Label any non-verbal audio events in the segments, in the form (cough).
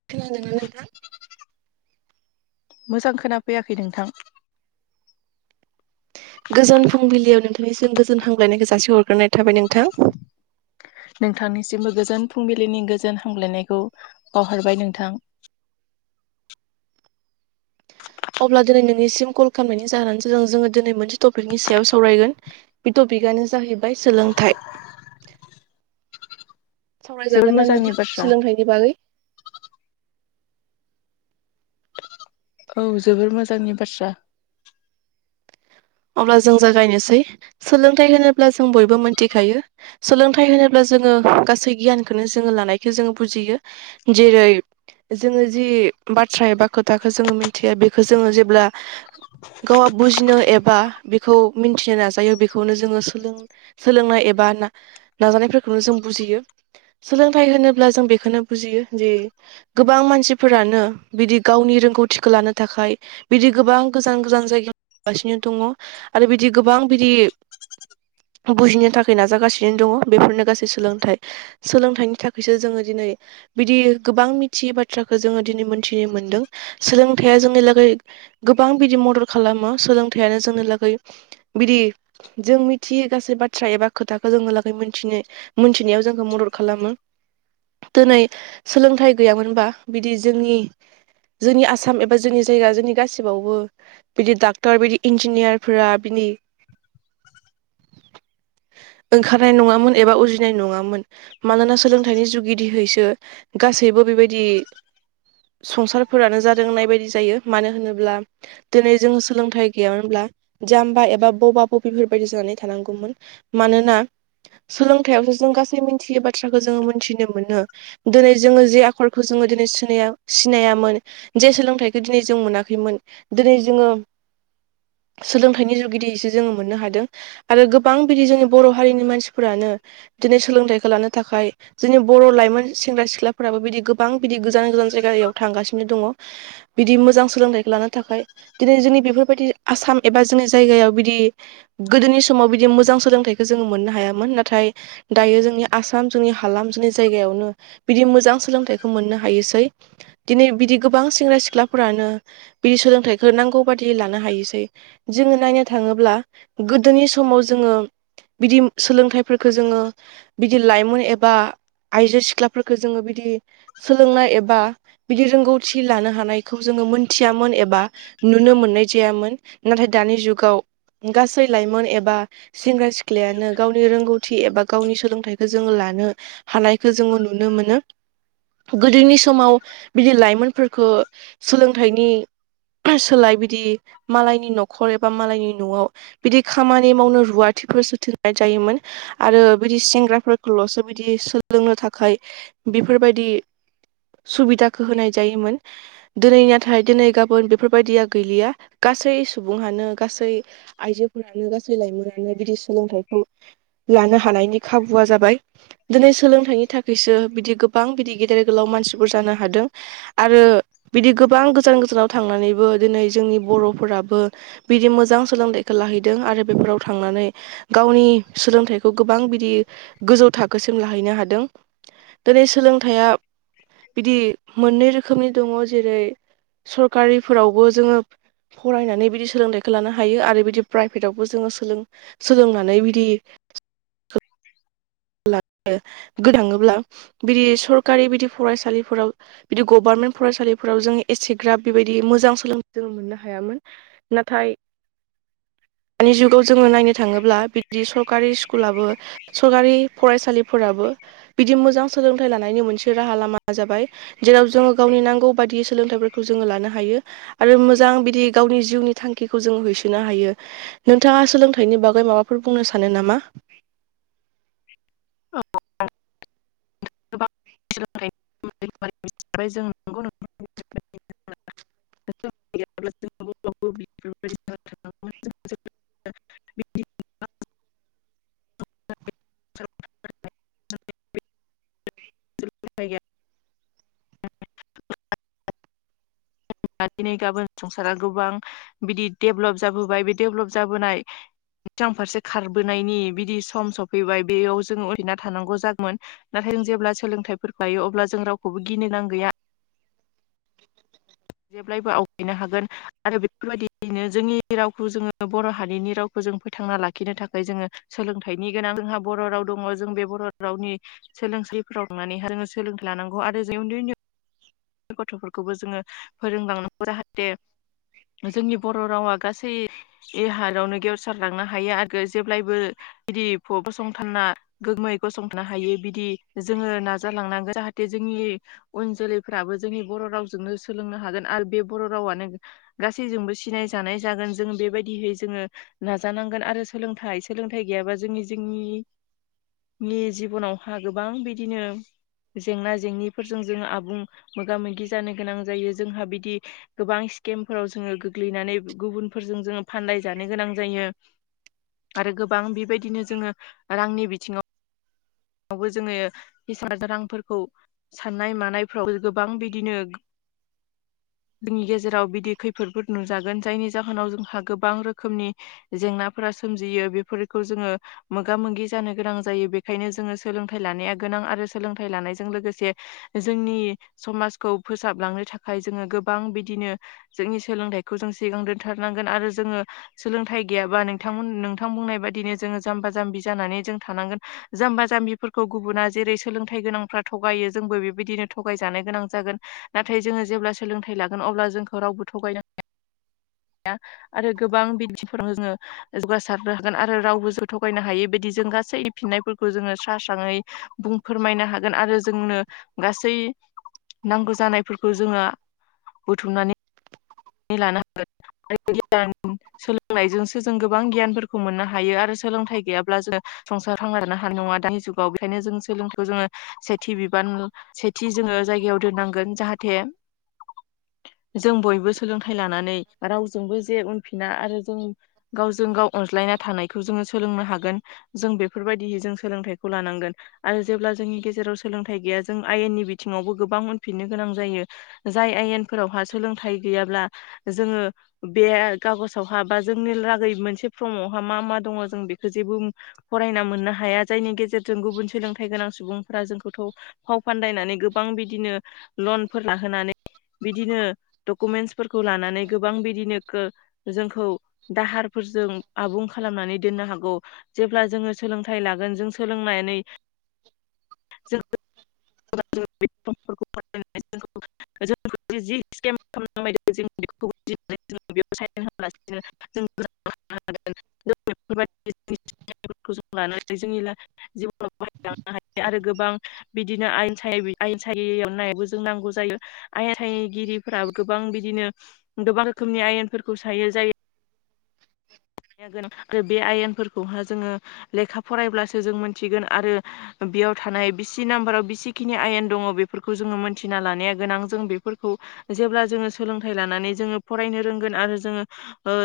खोनादों ना नोंथां मोजां खोनाफैयाखै नोंथां गोजोन फुंबिलियाव नोंथांनिसिम गोजोन हामलायनायखौ जासि हरग्रोनाय थाबाय नोंथां नोंथांनिसिमबो गोजोन फुंबिलिनि गोजोन हामग्लायनायखौ बावहरबाय नोंथां अब्ला दिनै नोंनिसिम कल खालामनायनि जाहोनानो जादों जोङो दिनै मोनसे टपिकनि सायाव सावरायगोन बे टपिकआनो जाहैबाय सोलोंथाइ जोबोर सावरायजागोन ना मोजांनि नोंथां बाथ्रा सोलोंथाइनि बागै औ जोबोर मोजांनि बाथ्रा अब्ला जों जागायनोसै सोलोंथाइ होनोब्ला जों बयबो मिथिखायो सोलोंथाइ होनोब्ला जोङो गासै गियानखौनो जोङो लानायखौ जोङो बुजियो जेरै जोङो जि बाथ्रा एबा खोथाखौ जोङो मिथिया बेखौ जोङो जेब्ला गावआ बुजिनो एबा बेखौ मिथिनो नाजायो बेखौनो जोङो सोलों सोलोंनाय एबा नाजानायफोरखौनो जों बुजियो सोलोंथाइ होनोब्ला जों बेखौनो बुजियो जे गोबां मानसिफोरानो बिदि गावनि रोंगौथिखौ लानो थाखाय बिदि गोबां गोजान गोजान जायगायाव थांगासिनो दङ आरो बिदि गोबां बिदि बुजिनो थाखाय नाजागासिनो दङ बेफोरनो गासै सोलोंथाइ सोलोंथाइनि थाखायसो जोङो दिनै बिदि गोबां मिथियै बाथ्राखौ जोङो दिनै मोनथिनो मोनदों सोलोंथाइया जोंनि लागै गोबां बिदि मदद खालामो सोलोंथाइयानो जोंनि लागै बिदि जों मिथियै गासै बाथ्रा एबा खोथाखौ जोंहालागै मिनथिनो मोनथिनायाव जोंखौ मदद खालामो। दिनै सोलोंथाइ गैयामोनबा बिदि जोंनि जोंनि आसाम एबा जोंनि जायगा जोंनि गासिआवबो बिदि डाक्टर बिदि इन्जिनियारफोरा बिनि ओंखारनाय नङामोन एबा उजिनाय नङामोन। मानोना सोलोंथाइनि जुगिदिहैसो गासैबो बेबायदि संसारफोरानो जादों होननाय बायदि जायो। मानो होनोब्ला दिनै जों सोलोंथाइ गैयामोनब्ला जाम्बा एबा बबा-बबिफोरबायाददि जानानै थानांगौमोन। मानोना सोलोंथायावसो जों गासै मिथियै बाथ्राखौ जोङो मोनथिनो मोनो दिनै जोङो जे आखलखौ जोङो दिनै सिनायामोन जे सोलोंथाइखौ दिनै जों मोनाखैमोन दिनै जोङो सोलोंथाइनि जुगिदिसो जोङो मोननो हादों आरो गोबां बिदि जोंनि बर' हारिनि मानसिफोरानो दिनै सोलोंथाइखौ लानो थाखाय जोंनि बर' लाइमोन सेंग्रा सिख्लाफोराबो बिदि गोबां बिदि गोजान गोजान जायगायाव थांगासिनो दङ बिदि मोजां सोलोंथाइखौ लानो थाखाय दिनै जोंनि बेफोरबायदि आसाम एबा जोंनि जायगायाव बिदि गोदोनि समाव बिदि मोजां सोलोंथाइखौ जोङो मोननो हायामोन नाथाय दायो जोंनि आसाम जोंनि हालाम जोंनि जायगायावनो बिदि मोजां सोलोंथाइखौ मोननो हायोसै। दिनै बिदि गोबां सेंग्रा-सिख्लाफोरानो बिदि सोलोंथाइखौ नांगौ बादि लानो हायो। जोङो नायनो थाङोब्ला गोदोनि समाव जोङो बिदि सोलोंथाइफोरखौ जोङो बिदि लाइमोन एबा आइजो सिख्लाफोरफोरखौ जोङो बिदि सोलोंनाय एबा बिदि रोंगौथि लानो हानायखौ जोङो मोनथियामोन एबा नुनो मोननाय जायामोन। नाथाय दानि जुगाव गासै लाइमोन एबा सेंग्रा-सिख्लायानो गावनि रोंगौथि एबा गावनि सोलोंथाइखौ जोङो लानो हानायखो जोङो नुनो मोनो। गोदोनि समाव बिदि लाइमोनफोरखो सोलोंथाइनि सोलाय बिदि मालायनि न'खर एबा मालायनि न'आव बिदि खामानि मावनो रुवाथिफोर सोथोरनाय जायोमोन। आरो बिदि सेंग्राफोरखौल'सो बिदि सोलोंनो थाखाय बेफोरबायदि सुबिदाखौ होनाय जायोमोन। दिनै नाथाय दिनै गाबोन बेफोरबायदिया गैलिया। गासै सुबुंहानो गासै आइजोफोरानो गासै लाइमोनानो बिदि सोलोंथाइखौ लानो हानायनि खाबुआ जाबाय दिनै सोलोंथाइनि थाखायसो बिदि गोबां बिदि गेदेर-गोलाव मानसिफोर जानो हादों। आरो बिदि गोबां गोजान-गोजानाव थांनानैबो दिनै जोंनि बर'- फोराबो बिदि मोजां सोलोंथाइखौ लाहैदों आरो बेफोराव थांनानै गावनि सोलोंथाइखौ गोबां बिदि गोजौ थाखोसिम लाहैनो हादों। दिनै सोलोंथाइया बिदि मोननै रोखोमनि दङ। जेरै सरकारिफोरावबो जोङो फरायनानै बिदि सोलोंथाइखौ लानो हायो आरो बिदि प्राइभेटावबो जोङो सोलों-सोलोंनानै बिदि ओ (unintelligible) बिदि सरकारि बिदि फरायसालिफोराव बिदि गभार्नमेन्ट फरायसालिफोराव जों एसेग्राब बेबायदि मोजां सोलोंथाइ जों मोननो हायामोन। नाथाय दानि जुगाव जोङो नायनो थाङोब्ला बिदि सरकारि स्कुलाबो सरकारि फरायसालिफोराबो बिदि मोजां सोलोंथाइ लानायनि मोनसे राहा लामाया जाबाय। जेराव जोङो गावनि नांगौ बायदियै सोलोंथाइफोरखौ जोङो लानो हायो। आरो मोजां बिदि गावनि जिउनि थांखिखौ जोङो होसोनो हायो। नोंथाङा सोलोंथाइनि बागै माबाफोर बुंनो सानो नामा? (unintelligible) (unintelligible) (unintelligible) (unintelligible) (unintelligible) (unintelligible) दिनै गाबोन संसारा गोबां बिदि डेभलप जाबोबाय बे डेभेलप जाबोनाय सिगां फारसे खारबोनायनि बिदि सम सफैबाय बेयाव जोङो ओरैना थानांगौ जागौमोन नाथाय जों जेब्ला सोलोंथाइफोरखौ हायो अब्ला जों रावखौबो गिनो गोनां गैया। जेब्लायबो आवगायनो हागोन आरो बेफोरबायदियैनो जोंनि रावखौ जोङो बर' हारिनि रावखौ जों फोथांना लाखिनो थाखाय जोङो सोलोंथाइनि गोनां। जोंहा बर' राव दङ जों बे बर' रावनि सोलोंसालिफोराव थांनानैहाय जोङो सोलोंथाइ लानांगौ। आरो जों उन्दै उन्दै गथ'फोरखौबो जोङो फोरों लांनांगौ जाहाथे जोंनि बर' रावा गासै ए हारावनो गेवसारलांनो हायो आरो जेब्लायबो बिदि फसंथाना गोगोमै गसंथानो हायो बिदि जोङो नाजालांनांगोन जाहाथे जोंनि उन जोलैफ्राबो जोंनि बर' रावजोंनो सोलोंनो हागोन आरो बे बर' रावानो गासैजोंबो सिनाय जानाय जागोन जोङो बेबायदिहै जोङो नाजानांगोन आरो सोलोंथाइ सोलोंथाइ गैयाबा जोंनि जोंनि नि जिबनावहा गोबां बिदिनो जेंना जेंनिफोरजों जोङो आबुं मोगा मोगि जानो गोनां जायो जोंहा बिदि गोबां स्केमफोराव जोङो गोग्लैनानै गुबुनफोरजों जोङो फाननाय जानो गोनां जायो। आरो गोबां बिबायदिनो जोङो रांनि बिथिङाव बो जोङो बिस हाजार रांफोरखौ साननाय मानायफ्राव गोबां बिदिनो जोंनि गेजेराव बिदि खैफोदफोर नुजागोन जायनि जाहोनाव जोंहा गोबां रोखोमनि जेंनाफोरा सोमजियो बेफोरखौ जोङो मोगा मोगि जानो गोनां जायो बेखायनो जोङो सोलोंथाइ लानाया गोनां आरो सोलोंथाइ लानायजों लोगोसे जोंनि समाजखौ फोसाबलांनो थाखाय जोङो गोबां बिदिनो जोंनि सोलोंथाइखौ जों सिगां दोनथारनांगोन आरो जोङो सोलोंथाइ गैयाबा नोंथांमोन नोंथां बुंनाय बायदिनो जोङो जाम्बा जाम्बि जानानै जों थानांगोन जाम्बा जाम्बिफोरखौ गुबुना जेरै सोलोंथाइ गोनांफ्रा थ'गायो जोंबो बेबायदिनो थ'गायजानो गोनां जागोन। नाथाय जोङो जेब्ला सोलोंथाइ लागोन अब्ला जोंखौ रावबो थ'गायनो हाया। (inaudible) या आरो गोबां बिदिफोराव जोङो जौगासारनो हागोन आरो रावबो जों थगायनो हायै बायदि जों गासै फिननायफोरखौ जोङो स्रा स्राङै बुं फोरमायनो हागोन आरो जोंनो गासै नांगौ जानायफोरखौ जोङो बुथुमनानै नै लानो हागोन (unintelligible) सोलोंनायजोंसो जों गोबां गियानफोरखौ मोननो हायो आरो सोलोंथाइ गैयाब्ला जों संसार थांना हानाय नङा दानि जुग बेखायनो जों सोलोंथायखौ जोङो सेथि बिबान सेथि जोङो जायगायाव दोननांगोन जाहाथे जों बयबो सोलोंथाइ लानानै रावजोंबो जे उनफिना आरो जों गावजों गाव अनज्लायना थानायखौ जोङो सोलोंनो हागोन जों बेफोरबायदि जों सोलोंथाइखौ लानांगोन। आरो जेब्ला जोंनि गेजेराव सोलोंथाइ गैया जों आयेननि बिथिङावबो गोबां उनफिननो गोनां जायो जाय आयेनफोरावहा सोलोंथाइ गैयाब्ला जोङो बे कागजआवहा बा जोंनि लागै मोनसे फ्रमावहा मा मा दङ जों बेखौ जेबो फरायना मोननो हाया जायनि गेजेरजों गुबुन सोलोंथाइ गोनां सुबुं फोरा जोंखौथ' फाव फान्दायनानै गोबां बिदिनो लनफोर लाहोनानै बिदिनो डकुमेन्टसफोरखौ लानानै गोबां बिदिनो गो जोंखौ दाहारफोरजों आबुं खालामनानै दोननो हागौ जेब्ला जोङो सोलोंथाइ लागोन जों सोलोंनानै (unintelligible) (unintelligible) (unintelligible) (unintelligible) (unintelligible) आरो गोबां बि (unintelligible) नांगौ जायो। आयेनगिरिफोरा गोबां बिदिनो गोबां रोखोमनि आयेनफोरखौ सायो जायो। आरो बे आयेनफोरखौहा जोङो लेखा फरायब्लासो जों मोनथिगोन आरो बेयाव थानाय बिसि नाम्बाराव बिसिखिनि आयेन दङ बेफोरखौ जोङो मोनथिना लानाया गोनां जों बेफोरखौ जेब्ला जोङो सोलोंथाइ लानानै जोङो फरायनो रोंगोन आरो जोङो ओ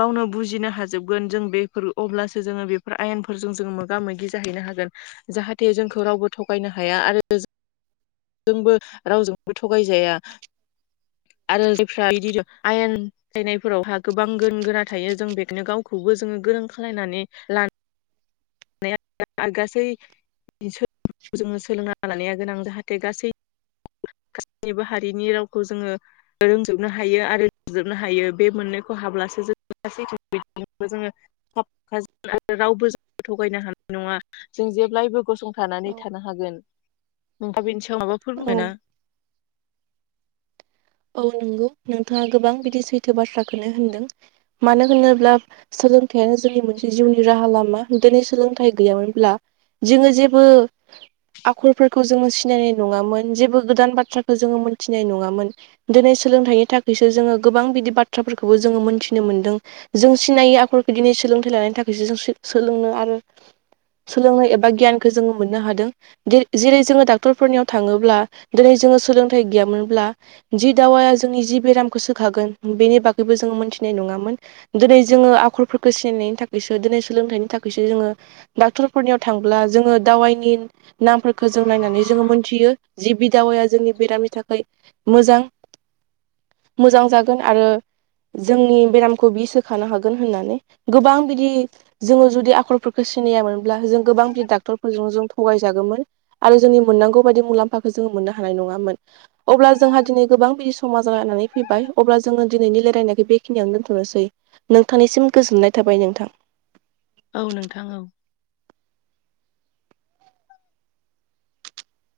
गावनो बुजिनो हाजोबगोन जों बेफोर अब्लासो जोङो बेफोर आयेनफोरजों जों मोगा मोगि जाहैनो हागोन जाहाथे जोंखौ रावबो थगायनो हाया आरो जोंबो रावजोंबो थगायजाया आरो जायफ्रा इदिनो आयेन बुजायनायफोरावहा गोबां गोन गोरा थायो जों बेखोनो गावखौबो जोङो गोरों खालायनानै लानो (unintelligible) गासै सो जोङो सोलोंना लानाया गोनां जाहाथे गासै गासैनिबो हारिनि रावखौ जोङो रोंजोबनो हायो आरो जोबनो हायो बे मोननैखौ हाब्लासो जों गासै (unintelligible) जोङो (unintelligible) रावबो (unintelligible) थगायनो हान नङा जों जेब्लायबो गसंथानानै थानो हागोन नोंथा बेनि सायाव माबा औ (unintelligible) औ नंगौ नोंथाङा गोबां बिदि सैथो बाथ्राखौनो होनदों मानो होनोब्ला सोलोंथाइयानो जोंनि मोनसे जिउनि राहा लामा दिनै सोलोंथाइ गैयामोनब्ला जोङो जेबो आखलफोरखौ जोङो सिनायनाय नङामोन जेबो गोदान बाथ्राखौ जोङो मोनथिनाय नङामोन। दोनै सोलोंथाइनि थाखायसो जोङो गोबां बिदि बाथ्राफोरखौबो जोङो मोनथिनो मोनदों। जों सिनायै आखरखो दिनै सोलोंथाइ लानायनि थाखायसो जों सो-सोलोंनो आरो सोलोंनो एबा गियानखो जोङो मोननो हादों। दि जेरै जोङो डाक्टरफोरनियाव थाङोब्ला दोनै जोङो सोलोंथाइ गैयामोनब्ला जि दावाया जोंनि जि बेरामखो सोखागोन बेनि बागैबो जोङो मोनथिनाय नङामोन। दोनै जोङो आखरफोरखो सिनायनायनि थाखायसो दोनै सोलोंथाइनि थाखायसो जोङो डाक्टरफोरनियाव थांब्ला जोङो दावाइनि नामफोरखो जों नायनानै जोङो मोनथियो जि बि दावाया जोंनि बेरामनि थाखाय मोजां मोजां जागोन आरो जोंनि बेरामखौ बि सोखानो हागोन होननानै गोबां बिदि जोङो जुदि आखलफोरखौ सिनायामोनब्ला जों गोबां बिदि डाक्टरफोरजों जों थगायजागोमोन। आरो जोंनि मोननांगौ बायदि मुलाम्फाखौ जोङो मोननो हानाय नङामोन अब्ला जोंहा दिनै गोबां बिदि समा जालायनानै फैबाय अब्ला जोङो दिनैनि लायरायनायखो बेखिनियावनो दोन्थ'नोसै। नोंथांनिसिम गोजोननाय थाबाय नोंथां। औ नोंथां औ।